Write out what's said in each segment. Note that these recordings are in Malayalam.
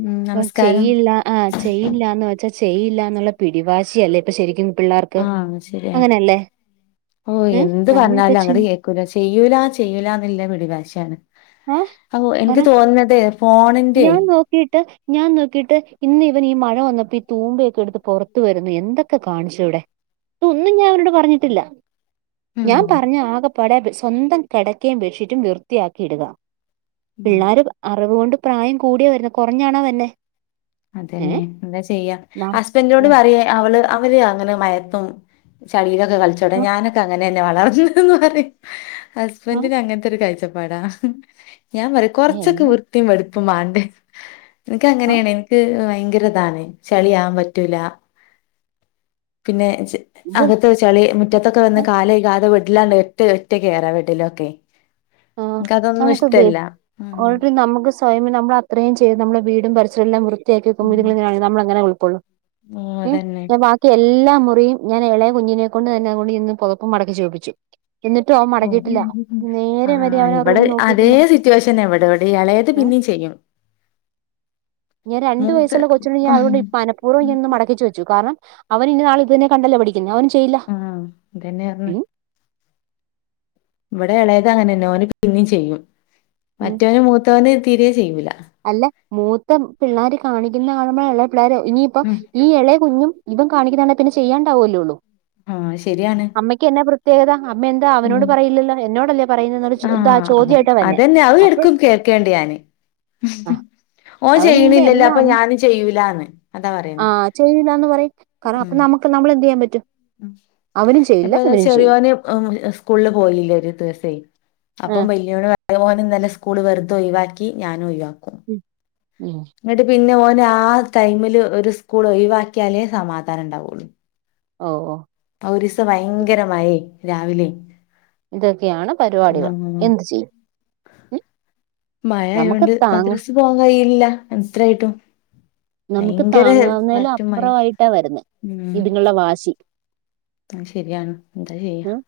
ഉം അപ്പ നമസ്കാരം ചെയ്യില്ല ആഹ് ചെയ്യില്ലാന്ന് വെച്ചാൽ ചെയ്യില്ലാന്നുള്ള പിടിവാശിയല്ലേ ഇപ്പൊ ശരിക്കും. പിള്ളേർക്ക് ആഹ് ശരിയാ അങ്ങനെല്ലേ ഏഹ്, നമ്മളൊക്കെ ചി ക്കൂല ചെയ്യൂല ചെയ്യൂല എന്നുള്ള പിടിവാശി ആണ്, ആ അപ്പൊ പറ എനിക്ക് തോന്നുന്നത് ഫോണിന്റെ ഞാൻ നോ ക്കിയിട്ട് ഞാൻ നോക്കിയിട്ട് ഇന്ന് ഇവന് ഈ മഴ വന്നപ്പോ ഈ തൂമ്പ ഒക്കെ എടുത്ത് പുറത്തു വരുന്നു എന്തൊ ക്കെ കാണിച്ചു ഇവിടെ ഇന്ന് ഒന്നും ഞാൻ അവനോട് പറഞ്ഞിട്ടില്ല. ഉം ഞാൻ പറഞ്ഞ ആകെപ്പാടെ സ്വന്തം കിടക്കയും ബെഡ്ഷീറ്റും വൃത്തിയാക്കി ഇടുക. ഉം പിള്ളേര് അറിവ് കൊണ്ട് പ്രായം കൂടിയ വര്ണെ കുറഞ്ഞാണോ വര്ണെ അതന്നെ എന്താ ചെയ്യ, ഹസ്ബൻഡിനോട് ആ പറയാ അവള് അവര് അങ്ങനെ മഴത്തും ചളിയിലൊക്കെ കളിച്ചോട്ടെ ഞാനൊക്കെ അങ്ങനെ തന്നെ വളർന്നന്ന് പറയും ആ ഹസ്ബന്റിന് അങ്ങൻത്തൊരു കാഴ്ചപ്പാടാ ഹ് ഹ് ഞാൻ പറയും കുറച്ചൊക്കെ എന്നെ വൃത്തിയും വെടുപ്പും വാണ്ടേ ഇൻക്ക് ആ അങ്ങനെയാണ്. ഇൻക്ക് ഭയങ്കര ഇതാണ് ചളിയാവാൻ പറ്റൂല. പിന്നെ ചെ ഇത് അകത്തെ ചളി മുറ്റത്തൊക്കെ വന്ന് കാല് കഴുകാതെ ബെഡ്ഡ്ലാണ്ട് ഒക്കെ ഒറ്റ കേറാ ബെഡ്ഡ്ലൊക്കെ. ആഹ്, നമുക്ക് ഒക്കെ ഓൾ ആഹ് റെഡി നമുക്ക് സ്വയം നമ്മള് അത്രയും ചെയ്തു നമ്മളെ വീടും പരിസരം എല്ലാം വൃത്തിയാക്കി വെക്കുമ്പോൾ ഉം ഇതിങ്ങൾ ഇങ്ങനെ ആയ നമ്മളെങ്ങനെ ഉൾകൊള്ളും. ഓഹ് ഉം, അതന്നെ [unintelligible] മറ്റ് എല്ലാ മുറിയും ഞാൻ ഇളയ കുഞ്ഞിനെ കൊണ്ട് തന്നെ [unintelligible] ഇരുന്ന് പുതപ്പും മടക്കി വെപ്പിച്ചു. എന്നിട്ടും അവൻ മടക്കിയിട്ടില്ല, നേ ആഹ്, ഇബടെ അതേ സിറ്റുവേഷൻ തന്നെ ഇവിടെ, ഇവിടെ ഇളയത് ഏഹ് പിന്നെയും ചെയ്യും. ഞാൻ രണ്ട് മൂത്ത് വയസ്സുള്ള കൊച്ച്നോട്‌ ഞാൻ ആഹ് അതുകൊണ്ട് മനപ്പൂർവം എന്നു മടക്കി വെപ്പിച്ചു കാരണം അവന് ഇനി നാളെ ഇത് തന്നെ കണ്ടല്ലേ പഠിക്കുന്നത്, അവൻ ചെയ്യില്ല. ആഹ്, അതന്നെ പറഞ്ഞ്. ഉം ഇവിടെ ഇളയത് അങ്ങനെന്നെ ഓന് പിന്നിം ചെയ്യും, ഉം മറ്റവന് മൂത്തവന് തീരെ ചെയ്യൂല. അല്ല മൂത്ത പിള്ളാര് കാണിക്കുന്ന കാണുമ്പോഴാ എല്ലാ പിള്ളേര് ഇനിയിപ്പം ഉം ഈ ഇളയ കുഞ്ഞും ഇവൻ കാണിക്കുന്നതണ്ടെ പിന്നെ ചെയ്യാണ്ടാവുല്ലോള്ളു ആഹ് ശരിയാണ് അമ്മയ്ക്ക് എന്നെ പ്ര ത്യേകത അമ്മ എന്താ അവനോട് ഉം പറയില്ലല്ലോ എന്നോടല്ലേ പറയുന്നൊരു ഇതാ ആ ചോദ്യമായിട്ടാ വരുന്നെ അപ്പൊ ക്കേണ്ട് ഞാന് ഓൻ അവനെന്റെ ചെയ്യണില്ലല്ലോ അപ്പൊ എല്ലാം ഞാനും ചെയ്യൂലാന്ന് അതാ പറയല് ഉം അപ്പം നമ്മള് എന്ത് ചെയ്യാൻ പറ്റും ഉം അവനും ചെയ്യില്ല ഇപ്പൊ ഇതാ ഇവനും ചെയ്യില്ല ചെറിയോന് സ്കൂളിൽ പോയില്ലേ ഒരു ദിവസം ആ അപ്പം വല്യോന് പറയ ഓന് ഇന്നലെ സ്കൂള് വെറുതെ ഒഴിവാക്കി ഞാനും ഒഴിവാക്കും ഉം എന്നിട്ട് പിന്നെ ഓന് ആ ടൈമില് ഒരു സ്കൂൾ ഒഴിവാക്കിയാലേ സമാധാനം ഉണ്ടാവുള്ളൂ ഓഹ് ഓഹ് ഒരിസം ഭയങ്കര മായേ രാവിലെ ഇതൊക്കെയാണ് പരി ആഹ് മഴ നമുക്ക് ആയൊണ്ട് താങ്ങ മദ്രസ് ഇൻക്ക് പോവാാൻ കഴിയില്ല എത്രായിട്ടും നമുക്ക് ഭയങ്കര താങ്ങാവുന്നതിലും കാറ്റും മഴിം ഉം ഉള്ള വാശി ശരിയാണ് എന്താ ചെയ്യ ഉം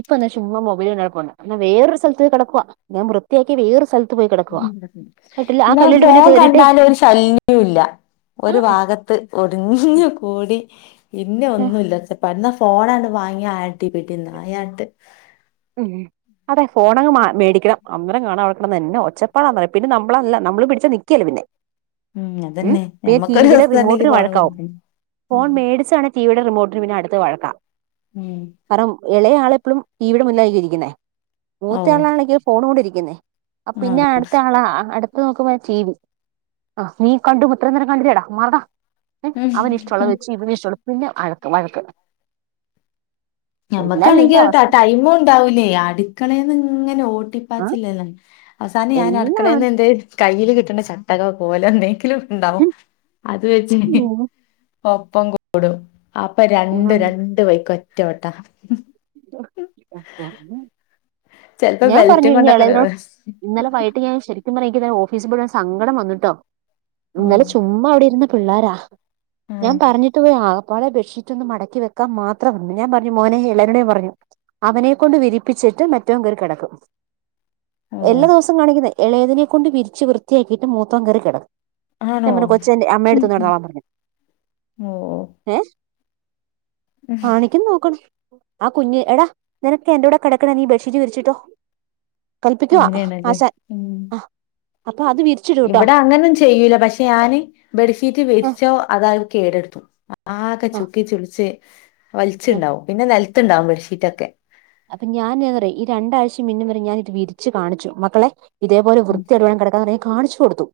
ഇപ്പൊ എന്നാ ചുമ്മാ മൊബെലും കണ്ട് കിടക്കുവാ എന്ന വേറൊരു സ്ഥലത്ത് കിടക്കുക ഞാൻ വൃത്തിയാക്കി വേറൊരു സ്ഥലത്ത്- പോയി കിടക്കുവാ കേട്ടില്ല ആ എന്നാ കള്ളിയുടെ പിന്നെ ഫോൺ കേറിയിട്ടേ കണ്ടാല് ഒരു ശല്യവും ഇല്ല ആ ഒരു ഭാഗത്ത് ഒതുങ്ങി കൂടി പിന്നെ ആ ഒന്നുല്ല പ- ഫോണാണ്ട് വാങ്ങിയ ആടി പിടി നായാട്ട് [inaudible] അതെ ഫോൺ അങ്ങ് മേടിക്കണം അന്നരം കാണാം അവിടെ കിടന്ന് എന്നാ ഒച്ചപ്പാടാ പിന്നെ നമ്മളല്ല നമ്മള് പിടിച്ചാ നിക്കിയേല പിന്നെ ഉം അതന്നെ പിന്നെ ഞമ്മക്കൊരു ടിവിയുടെ ദിവസം തന്നെക്ക് റിമോട്ടിന് ഫോണ് വഴക്കാവും കൊടുക്കണം ഫോൺ ഉം മേടിച്ചാണെ- ടി വി യുടെ റിമോട്ടിന് പിന്നെ അടുത്ത വഴക്കാ ഉം കാരണം ഇളയ ആള് എപ്പോഴും ടിവിടെ മുന്നെ ഇരിക്കുന്നേ ഓ മൂത്ത ആളാണങ്കി ഫോൺ കൊണ്ടിരിക്കുന്നേ അപ്പം ആഹ് പിന്നെ അടുത്ത ആളാ അടുത്ത അത് നോക്കുമ്പ ടിവി ആ നീ കണ്ടും ഇത്രയും നേരം കണ്ടില്ലേടാ മറടാ ഏഹ് അവൻ ഇഷ്ട- ഇഷ്ടമുള്ളത് വച്ച് ഇവന് ഇഷ്ടമു പിന്നെ വഴക്ക് എല്ലാ ഞമ്മക്കാണെങ്കിൽ വീടിന്റെ അവസ്ഥ ടൈമും ണ്ടാവൂലേ അടുക്കളന്ന് ഇങ്ങനെ ആ ഓട്ടിപ്പാച്ചിലല്ലേ അവസാനം ഞാൻ എല്ലാം അടുക്കളന്ന് എ കയ്യില് കിട്ടണ ചട്ടകോ കോലോ എന്തെങ്കിലും ഉണ്ടാവും അത് വെച്ച് ഒപ്പം കൂടും അപ്പൊ രണ്ടും രണ്ട് വഴിക്ക് ഒറ്റ ഓട്ട [unintelligible] ചെലപ്പോ ഞാൻ പറഞ്ഞു ബെൽറ്റും ഇനി കൊണ്ടൊക്കെ ഇളയതിതിനോട് ഇന്നലെ വൈകിട്ട് ഞാൻ ശരിക്കും സത്യ പറ എനിക്ക് ഇന്നലെ ഓഫീസിൽ പോയിട്ട് സങ്കടം വന്നിട്ടോ ഇന്നലെ ഉം ചുമ്മാ അവിടെ ഇരുന്ന പിള്ളാരാ ഞാൻ ഉം പറഞ്ഞിട്ട് പോയാ ആകപ്പാടെ ബെഡ്ഷീറ്റ് റ്റൊന്നു മടക്കി വെക്കാ മാത്രമന്ന് ഞാൻ പറഞ്ഞു മോനെ എളയവനേട് ഞാൻ പറഞ്ഞു അവനെക്കെണ്ട് വിരിപ്പിച്ചിട്ട് മറ്റവൻ കേറി കിടക്കും ഓ എല്ലാ ദിവസവും കാണിക്കുന്നയാ ഇളയതിനെ കൊണ്ട് വിരിച്ച് വൃത്തിയാക്കിയിട്ട് മൂത്തവൻ കേറി കിടക്കും ഞാൻ ആണോ പറഞ്ഞു കൊച്ച് അമ്മയുടെ ഉം അടുത്ത് വന്ന് ഉം. കിടന്നോളാൻ പറഞ്ഞു ഓ ഏഹ് കാണിക്കുന്ന നോക്കണം ആ കുഞ്ഞ് എടാ നിനക്കെ എന്റെറ കൂടെ കിടക്കണ നീ ബെഡ്ഷീറ്റ് വിരിച്ചിട്ട് ട്ടോ കൽപ്പിക്കുവാ അങ്ങനെയാണല്ലേ ആശാൻ ആ അപ്പൊ അത് വിരി ഇവടെ അങ്ങനെന്നും ചെയ്യൂല പക്ഷെ ഞാന് ബെഡ്ഷീറ്റ് ആ വിര്ച്ചോ അത് അവൻ കേടെട്ത്തും ആകെ ആ ചുക്കി ചുൾച്ച് ആ വൽച്ച്ണ്ടാവും പിന്നെ നെൽത്ത്ണ്ടാവും ബെഡ്ഷീറ്റൊക്കെ അപ്പൊ ഞാൻ എന്താ പറയാ ഈ രണ്ടാഴ്ചയും മിന്നും വരെ ഞാൻ ഇത് വിരിച്ച് കാണിച്ചു മക്കളെ ഇതേപോലെ ഉം വൃത്തിയായിട്ട് വേണം കെടക്കാൻ എന്ന് പറഞ്ഞു ഞാൻ കാണിച്ചു കൊടുത്തു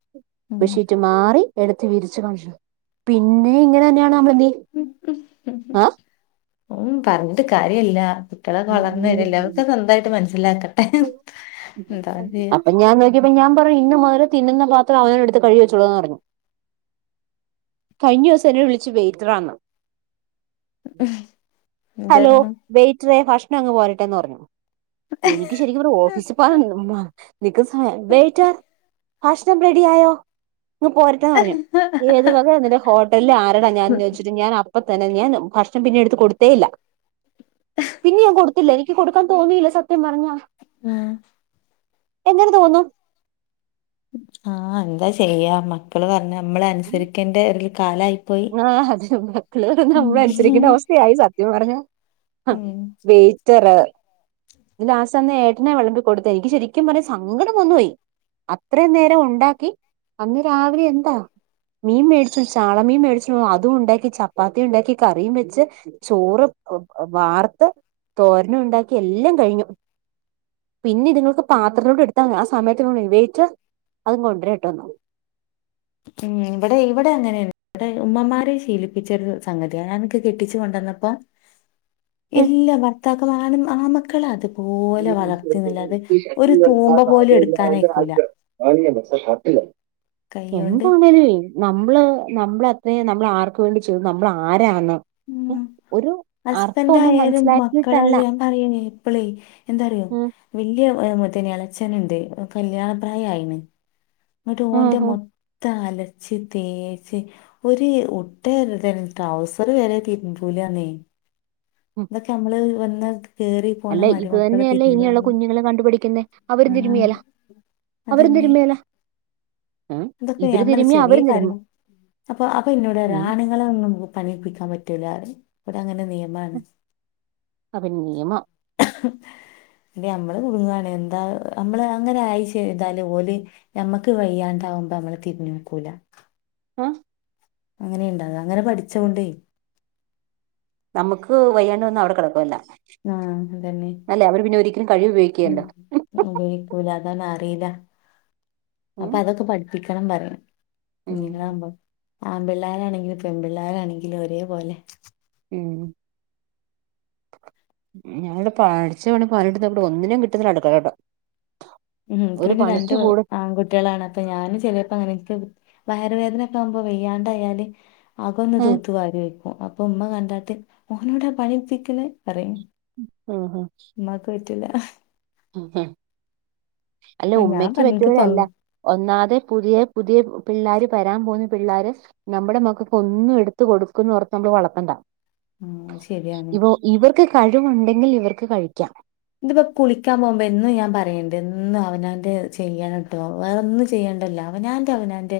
ഉം ബെഡ് ഷീറ്റും മാറി എടുത്ത് വിരിച്ച് കാണിച്ചു പിന്നേം ഇങ്ങനെ തന്നെയാണ് നമ്മള് എന്ത് ചെയ്യും ഉം പറഞ്ഞിട്ട് കാര്യല്ല കുട്ടികളൊക്കെ വളർന്നു വരല്ലേ അതൊക്കെ സ്വന്തായിട്ട് മനസ്സിലാക്കട്ടെ എന്താ ചെയ്യാ ഇനി ഇപ്പ ഞാൻ പറയും ഇന്ന് മുതൽ തിന്നുന്ന പത്രം അവനവൻ എടുത്ത് കഴികിവച്ചുളു പറഞ്ഞു കഴിഞ്ഞ ദിവസം എന്നെ വിളിച്ച് വെയിറ്ററാന്ന് ഹലോ എന്തായിരുന്നു വെയിറ്ററെ ഭക്ഷണം ഇങ്ങ് പോരട്ടെന്ന് പറഞ്ഞു എനിക്ക് ശരിക്കും പറഞ്ഞാ ഓഫീസി പോവാൻ മാ നിക്കുന്ന സമയം വെയിറ്റർ ഭക്ഷണം റെഡി ആയോ ഇങ്ങ് പോരട്ട് രട്ടെ പറഞ്ഞു ഏത് വകയാ നിന്റെ ഹോട്ടലിൽ ആരട ഞാന്ന് വെച്ചിട്ട് ഞാൻ അപ് അപ്പ തന്നെ ഞാൻ ഭക്ഷണം പിന്നെ എടുത്ത് കൊടുത്തേയില്ല പിന്നെ ഞാൻ കൊടുത്തില്ല എനിക്ക് കൊടുക്കാൻ തോന്നിയില്ല സത്യം പറഞ്ഞാ ഉം എങ്ങനെ തോന്നും ആ എന്താ ചെയ്യാ മക് ഇപ്പള് പർഞ്ഞ നമ്മള് അനുസരിക്കേണ്ട ഒരു കാലായി പോയി ആഹ് യായി സത്യം പറഞ്ഞ ഉം വെയ്റ്ററ് ലാസ്റ്റ് അന്ന് ഏട്ടനാ വിളമ്പി കൊടുത്തെ എനിക്ക് ശരിക്കും പറഞ്ഞാ സങ്കടം വന്നു പോയി അത്രയും നേരം ഉണ്ടാക്കി അന്ന് രാവിലെ എന്താ മീൻ മേടിച്ചു ചാള മീൻ മേടിച്ചു അതും ഉണ്ടാക്കി ചപ്പാത്തി ഉണ്ടാക്കി കറിയും വെച്ച് ചോറ് വ വ വാർത്ത് തോരനും ഉണ്ടാക്കി എല്ലാം കഴിഞ്ഞു പിന്നെ ഇതുങ്ങക്ക് പാത്രത്തിലോട്ട് എടുത്താ മതി ആ സമയത്ത്ഇവൻ പറഞ്ഞു വെയ്റ്റർ അത് ഇങ്ങ് കൊണ്ട്രേട്ടോന്ന് ഉം ഇവിടെ ഇവിടെ അങ്ങനെയ ഇവിടെ ഉമ്മമാരെ ശീലിപ്പിച്ചൊരു സംഗതിയാണ് ഞാനൊക്കേ കെട്ടിച്ച് കൊണ്ടന്നപ്പോ [inaudible] ഇല്ലാ ഭർത്താക്കമാർ ആണ് ആമക്കളാ അത് ഇത് പോലെ വളർത്തിന്നല്ലാതെ ഒരു തൂമ്പ പോലും എടുക്കാനായ്ക്കൂല കൈയ്യോണ്ട് എന്താണേലൊയ് നമ്മള് നമ്മൾ അത്രയും നമ്മൾ ആർക്ക് വേണ്ടി ചെയ്തു നമ്മള് ആരാന്ന് ഉം ഒരു അർത്ഥ ഒന്നും മനസ്സിലാക്കീട്ടല്ല പറയ്ണേ ഇപ്പളേയ് എന്താറിയോ വല്ല്യ ഏ മുത്തന് എളച്ചന്ണ്ട് കല്യാണ പ്രായ ആയിണ് എന്നിട്ട് ഉം ഓന്റെ ഉം മൊത്തം അലച്ച് തേച്ച് ഒരു ഉട്ട ട്രൗസർ വരെ തിരുമ്പുലാന്നേയ് ഇതൊക്കെ അമ്മള് വന്ന അല്ലെ ഇത് തന്നെയല്ലേ ഇനിയുള്ള കുഞ്ഞുങ്ങളും കണ്ടുപിഠിക്കുന്നേ അവരും ആഹ് തിരുമ്മേലാ അവരും അതന്നെ തിരുമ്മേലാ ഇതൊക്കെ ഞാൻ പറയ ചെറിയ അവരും തിരുമ്മും കാര്യങ്ങള് അപ്പൊ അപ്പ എന്നോട് പറയ ഉം ആണ് ങ്ങളേ ഒന്നും പണിയെടുപ്പിക്കാൻ പറ്റൂലാ പറയും ഇവ്ടെ അങ്ങനെ നിയ അപ്പ നിയമം ഇത് അമ്മള് കുടുങ്ങാണ് എന്താ അമ്മള് അങ്ങനെ ആയി ചെയ്താല് ഓല് ഞമ്മക്ക് വയ്യാണ്ടാവുമ്പോ അമ്മളെ തിര്ഞ്ഞോക്കൂലാ ആഹ് അങ്ങനെയുണ്ട അങ്ങനെ പഠിച്ചാേണ്ടെയ് നമുക്ക് വയ്യാണ്ട് വന്ന അവ്ടെ കെടക്കുവെല്ലാം ആഹ് അതന്നെ അല്ലേ അവര് പിന്നെ ഒരിക്കലും കഴുകി ഉം ഉപയോഗിക്ക്യല്ല ഉപയോഗിക്കൂല അതാന്നറീല്ല ഉം അപ്പൊ അതൊക്കെ പഠിപ്പിക്കണം പറയ ഉം കുഞ്ഞ്ങ്ങളാകുമ്പം ആമ്പിള്ളേരാണെങ്കിലും പെൺപിള്ളേരാണെങ്കിലും ഒരേപോലെ ഉം ഞാനിവിടെ പാഠ്ച്ച പണി പതിനെട്ടു നോക്കീട്ട് ഒന്നിനെം കിട്ട്ന്നില്ല അടുക്കളലോട്ട് ഉം ഇൻക്ക് പിന്നെ രണ്ട് കൂടെ ആങ്കുട്ട്യാളാണ് അപ്പ ഞാനും ചെലേപ്പോ അങ്ങനെ ഇൻക്ക് വയറ് വേദനക്കെ ആവുമ്പോ വെയ്യാണ്ടായാല് അകൊന്ന് ഏഹ് തോത്തും വാരി വെക്കും അപ്പൊ ഉമ്മ കണ്ടാട്ട് മോനോടാ പണി ഇട്പ്പിക്ക്ണ് അറിം ഉം ഉം ഉമ്മാക്ക് പറ്റില്ല ഉം അല്ല ഞാൻ ഉമ്മക്ക് പറഞ്ഞ് എനിക്ക് പ പറ്റൂലല്ല ഒന്നാത് പുതിയ പുതിയ പിള്ളാര് വരാൻ പോകുന്ന പിള്ളാര് നമ്മടെ മക്കക്കഒന്നും എട്ത്ത് കൊടുക്കുന്ന് ഓർത്ത് നമ്മള് വളർത്തണ്ട ഉം ശരിയാണ് ഇവ ഇവർക്ക് കഴിവുണ്ടെങ്കിൽ ഇവർക്ക് കഴിക്കാം ഇത്പ്പോ കുളിക്കാൻ പോവുമ്പോ എന്നും ഞാൻ പറയണ്ട് എന്നും അവനാന്റെ ചെയ്യണം വേറൊന്നും ചെയ്യേണ്ടല്ലോ അവനാന്റെ അവനാന്റെ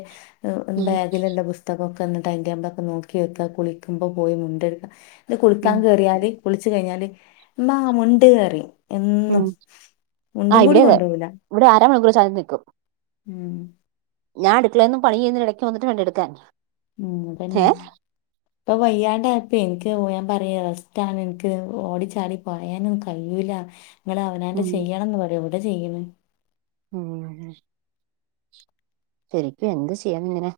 ഉം ബാഗില്ള്ള പുസ് തകക്കെന്ന്‌ ടൈം ടേബ്ളൊക്കെ നോക്കി വെക്കാ കുളിക്കുമ്പോൾ പോയി മുണ്ടെട്ക്ക ഇത് ഉം കുളിക്കാൻ കേറിയാല് കുളിച്ച് കഴിഞ്ഞാല് ഇമ്മാ മുണ്ട് അറിം എന്നും ഉം മുണ്ടും ആഹ് കൂടി ഇവിടെ അതെ കൊണ്ടാേവൂല്ല ഇവിടെ അര മണിക്കൂറ് ചതംന്ന്ക്കും ഉം ഞാൻ അടുക്കളേന്ന് പണിചെയ്യ്ന്നീന്റെ എടയ്ക്ക് വന്ന്ട്ട് വേണ്ടെ എട്ക്കാൻ ഉം ഇതന്നെ ഇപ്പൊ വയ്യാണ്ട ആയപ്പെ ഇൻക്ക് ഞാപറയൊ റസ്റ്റാആണ് ഇൻക്ക് ഓടിച്ചാടി പായാനൊന്നും കഴിയൂല്ല നിങ്ങള് അവനാന്റെ ഉം ചെയ്യണംന്ന് പറയും എവ്ടെ ചെയ്യ്ണ് ഉ ശരിക്കും എന്ത് ചെയ്യണം ഇങ്ങനെ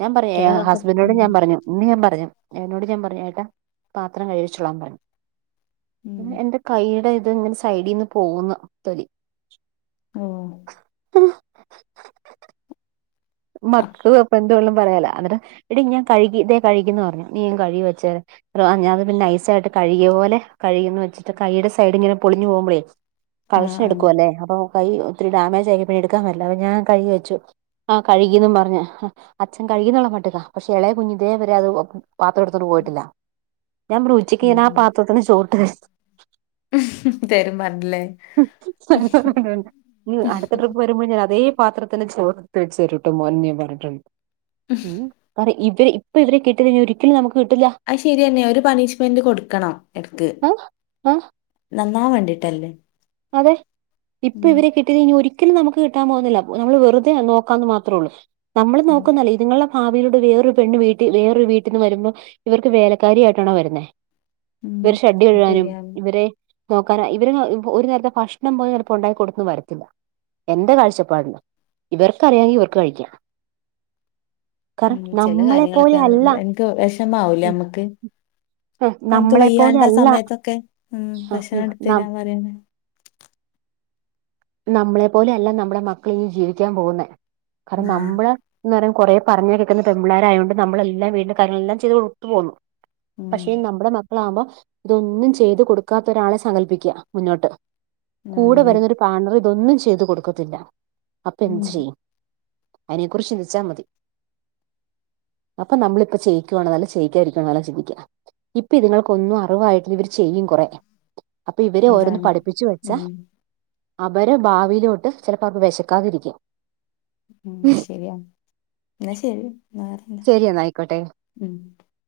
ഞാൻ പറയേ ഹ കുട്ടികളതൊക്കെ ഹസ്ബന്റ് ഉം നോടും ഞാൻ പറഞ്ഞു ഇന്ന് ഞാൻ പറഞ്ഞു എന്നോട് ഇന്ന്ഞാൻ ന്ന് ഞാൻപറഞ്ഞു എട്ടനോട് ഞാൻ പറഞ്ഞു എട്ടാ പാത്രം കഴ്കി വച്ചോളാൻ പറഞ്ഞു ഉം പിന്നെ എന്റെ കൈയ്യ്ടെ ഇത് ഇങ്ങനെ സൈഡീന്ന് പോവുന്നു തൊലി [inaudible] ഓഹ് [unintelligible] മക്കള് അപ്പൊ എന്തുകൊള്ളും പറയാലാ അന്നട്ട് എടീ ഞാൻ കഴ്കി ഇതേ കഴ്കിന്ന് പറഞ്ഞു നീ എൻ കഴ്കി വെച്ചേര് ബ്രോ ആ ഞാൻഅത് പിന്നെ നൈസായിട്ട് കഴ്കിയ പോലെ കഴുകീന്ന് വച്ചിട്ട് കൈയ്യ്ടെ സൈഡ് ഇങ്ങനെ പൊളിഞ്ഞു പോവുമ്പളെ പോകുമ്പോളേ ആഹ് കളക്ഷൻ ആഹ് എടുക്കുവല്ലേ അപ്പൊ കൈ ഒത്തിരി ഡാമേജ് ആയി പിന്നെ എട്ക്കാൻ പറ്റ്ല അപ്പ ഞാൻ കഴ്കി വെച്ചു ആഹ് കഴുകീന്നും പറഞ് അച്ഛൻ കഴ്കിന്ന്ള്ള മട്ടിലാപക്ഷെ എളയ കുഞ് ഇതേ വരെ അത് ഒപ് പാത്രം എടുത്തോണ്ട് പോയിട്ടില്ല ഞാൻ പർഞ്ഞു ഉച്ചക് ഞാനാ ആ ഉം പാത്രത്ത്ന്ന് ചോറ് ഇട്ട് തരും തരും പറഞ്ഞില്ലേ ഇഞ് അട്ത്ത ട്രിപ്പ് ‌വരുമ്പഴും ഞാന് അതേ പാത്രത്ത്ല് ചോറ് ഇട്ത്ത് വേച്ചരുട്ടൊ മോനേന്ന് പറഞ്ഞിട്ടുണ്ട് ഉ പറി ഇവര് ഇപ്പ ഇവരെ കിട്ടികഴ്ഞ്ഞാ ഒരിക്കലും നമുക്ക് കിട്ടില്ല അത് ശെരിയെന്നെ ഒരു പണിഷ്മെന്റ് കൊടുക്കണം എട്ക്ക് ആഹ് ആഹ് നന്നാവാൻ വേണ്ടീട്ടല്ലേ അതെ ഇപ്പൊ ഇവരെ കിട്ടി ട്ടി ഇഞ് ഒരിക്കലും നമുക്ക് കിട്ടാൻ പോകുന്നില്ല നമ്മൾ വെറുതെ നോക്കാന്ന് മാത്രൊള്ളൂ നമ്മള് ഉം നേക്കൊന്നല്ല. ഇത്‌ നിങ്ങളെ ഭവിയിലോട്ട് വേറെരു പെണ്ണ്‌വീട്ടി വേറൊര് വീട്ട്ന്ന് വരുമ്പൊ ഇവർക്ക് വേലക്കാരിയായിട്ടാണോ വരുന്നെ ഉം ഇവരെ ഷഡ്ഡി കഴുകാനും ശരിയാണ് ഇവരെ നോക്കാനും ഇവരങ്ങ് ഇവ് ഒരു നേരത്തെ ഭക്ഷണം പോലും ചെലപ്പൊ ഉണ്ടാക്കി കൊട്ത്തെന്ന് വരത്തില്ല എന്റ കാഴ്ചപാട്ന് ഇവർക്കറിയാങ്കി ഇവർക്ക് കഴിക്കാം ഉം കാരണം ചെല നമ്മളെ പോലെ കാര്യങ്ങളൊക്കെ അല്ല ഭയൻങ്ക് വെഷമാവുല്ലേ ഞമ്മക്ക് ആഹ് നമുക്ക് നമ്മളെപ്പോലെ വയ്യാണ്ട ആ അല്ല സമയത്തൊക്കെ ഉം ആഹ് ഉം ഭക്ഷണം നം എട്ത്തെരാൻ പറ്യെന്നെ നമ്മളെ പോലെ അല്ല നമ്മടെ മക്കൾ ഇനി ജീവിക്കാൻ പോകുന്നേ കാരണം ഉം നമ്മള് ന്ന് പറഞ്ഞാ കൊറേ പറഞാ കോക്ക്‌ന്ന പെണ്ണ് മ്പിള്ളാരായോണ്ട് നമ്മ്ള് എല്ലം വീട്ടിന്റെ കാര്യങ്ങളെല്ലാം ചെയ്ത് കൊട്ത്തു പോന്നു ഉം പക്ഷേ നമ്മ്ടെ മക്കളാവ്മ്പോ ഇതൊന്നും ചെയ്ത് കൊടുക്കാത്ത ഒരാളെ സങ്കൽപിക്ക്യാ മുന്നോട്ട് കൂടെ ആണ് വരുന്നൊരു പാട്ണറ് ഇതൊന്നും ചെയ്തു കൊടുക്കത്തില്ല അപ്പൊ ഉം എന്ത് ചെയ്യും അയ്നെക്കുറിച്ച് ചിന്തിച്ചാമതി അപ്പൊ നമ്മളിപ്പോ ചെയ്യിക്കുവാണോ അല്ല ചെയിക്കാതിരിക്ക്‌ന്നാണോ ചിന്തിക്ക്യ ഇപ്പൊ ഇതുങ്ങൾക്ക് ഒന്നും അറിവായിട്ടില്ല ഇവര് ചെയ്യും കൊറേഒക്കെ അപ്പൊ ഇവരെ ഓരോന്ന് അതാണ് പഠിപ്പിച്ചു വെച്ചാ ഉം അവരെ ഭാവിയിലോട്ട് ചെലപ്പോ അവർക്ക് വെശക്കാതിരിക്ക്യും ഉം ഉം ശരിയാണ് ഇന്നാ ശരി ഇന്നാ വേറെ എന്താ ശരി എന്നാ ആയിക്കോട്ടെ ഉം